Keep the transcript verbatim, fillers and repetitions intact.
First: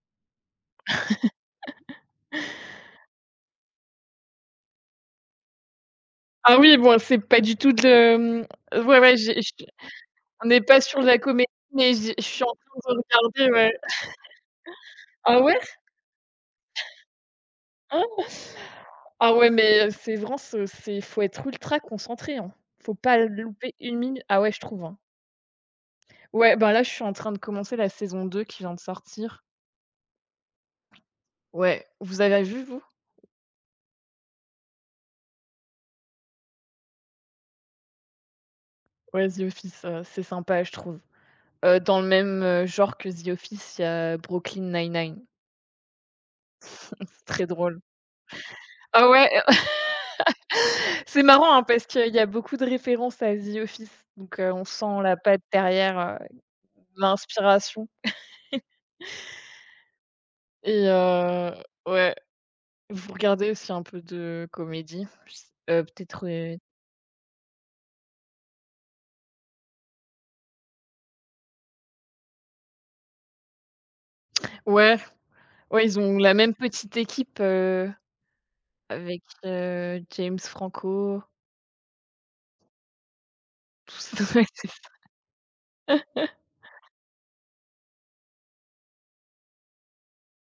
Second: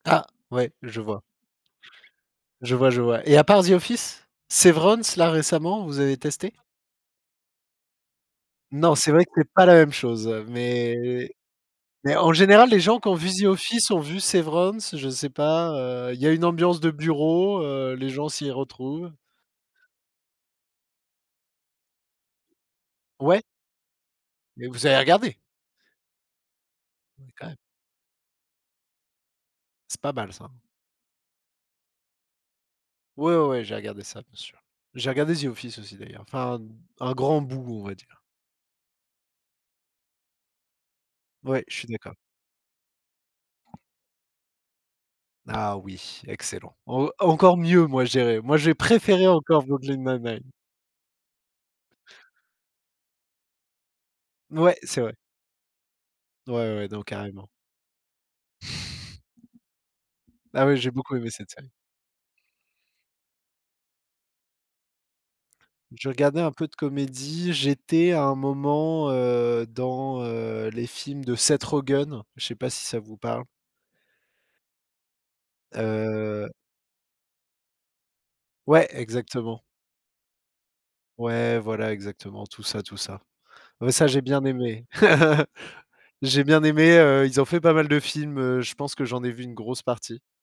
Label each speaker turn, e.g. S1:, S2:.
S1: Ah, ouais, je vois. Je vois, je vois. Et à part The Office? Severance, là récemment, vous avez testé?
S2: Ah oui, bon et c'est pas du tout de hem,
S1: Non,
S2: ouais,
S1: c'est
S2: ouais
S1: vrai que
S2: j'ai
S1: c'est pas
S2: j'ai
S1: la même chose, heu,
S2: on n'est pas sur de la
S1: mais
S2: comédie, mais je
S1: mais
S2: je
S1: en
S2: suis en
S1: général les
S2: train
S1: gens
S2: de
S1: qui ont vu The
S2: regarder, ouais.
S1: Office, ont vu Severance, je sais
S2: Ah ouais?
S1: pas, heu, il y a une ambiance de bureau, heu, les
S2: Oh!
S1: gens s'y retrouvent.
S2: Ah ouais mais heu, Severance, heu, c'est faut être ultra concentré, hein, faut pas
S1: Ouais.
S2: louper une minute. Ah ouais, je
S1: Mais
S2: trouve,
S1: vous
S2: hein.
S1: avez regardé?
S2: Ouais, bah là je suis en train de
S1: OK.
S2: commencer la saison deux qui vient de sortir.
S1: C'est pas mal ça.
S2: Ouais, vous ava vu vous?
S1: Ouais, ouais, ouais, j'ai regardé ça, bien sûr. J'ai regardé The Office aussi d'ailleurs, enfin un grand bout on va dire.
S2: Ouais The Office, heu, c'est sympa, je trouve.
S1: Ouais, je
S2: Heu,
S1: suis
S2: dans le
S1: d'accord.
S2: même genre que the Office il y a Brooklyn 99.
S1: Ah oui, excellent. En
S2: Très
S1: encore
S2: drôle.
S1: mieux moi je dirai! Moi je vais
S2: Ah
S1: préférer
S2: ouais!
S1: encore Brooklyn 99.
S2: C'est marrant, hein, parce qu'il y a beaucoup de références à The Office, donc heu,
S1: N
S2: on
S1: ouais c'est
S2: sent
S1: vrai.
S2: la patte derrière, heu,
S1: Ouais, ouais, ouais. Non carrément.
S2: l'inspiration.
S1: Ah oui,
S2: Et
S1: j'ai beaucoup aimé cette
S2: heu,
S1: série.
S2: ouais. Vous regardez aussi un peu de comédies? P s heu,
S1: Je
S2: peut-être
S1: regardais un
S2: heu
S1: peu de comédie, j'étais à un moment, heu, dans heu, les films de Seth Rogen, je sais pas si ça vous parle?
S2: Ouais. Ouais ils ont la
S1: Heu
S2: même petite équipe, heu,
S1: Ouais,
S2: avec
S1: exactement.
S2: heu, James Franco.
S1: Ouais, voilà exactement, tout ça, tout ça. Ouais ça
S2: Tous
S1: j'ai
S2: s
S1: bien
S2: ouais, c'est
S1: aimé.
S2: ça.
S1: J'ai bien aimé, heu, ils ont fait pas mal de films, heu, je pense que j'en ai vu une grosse partie.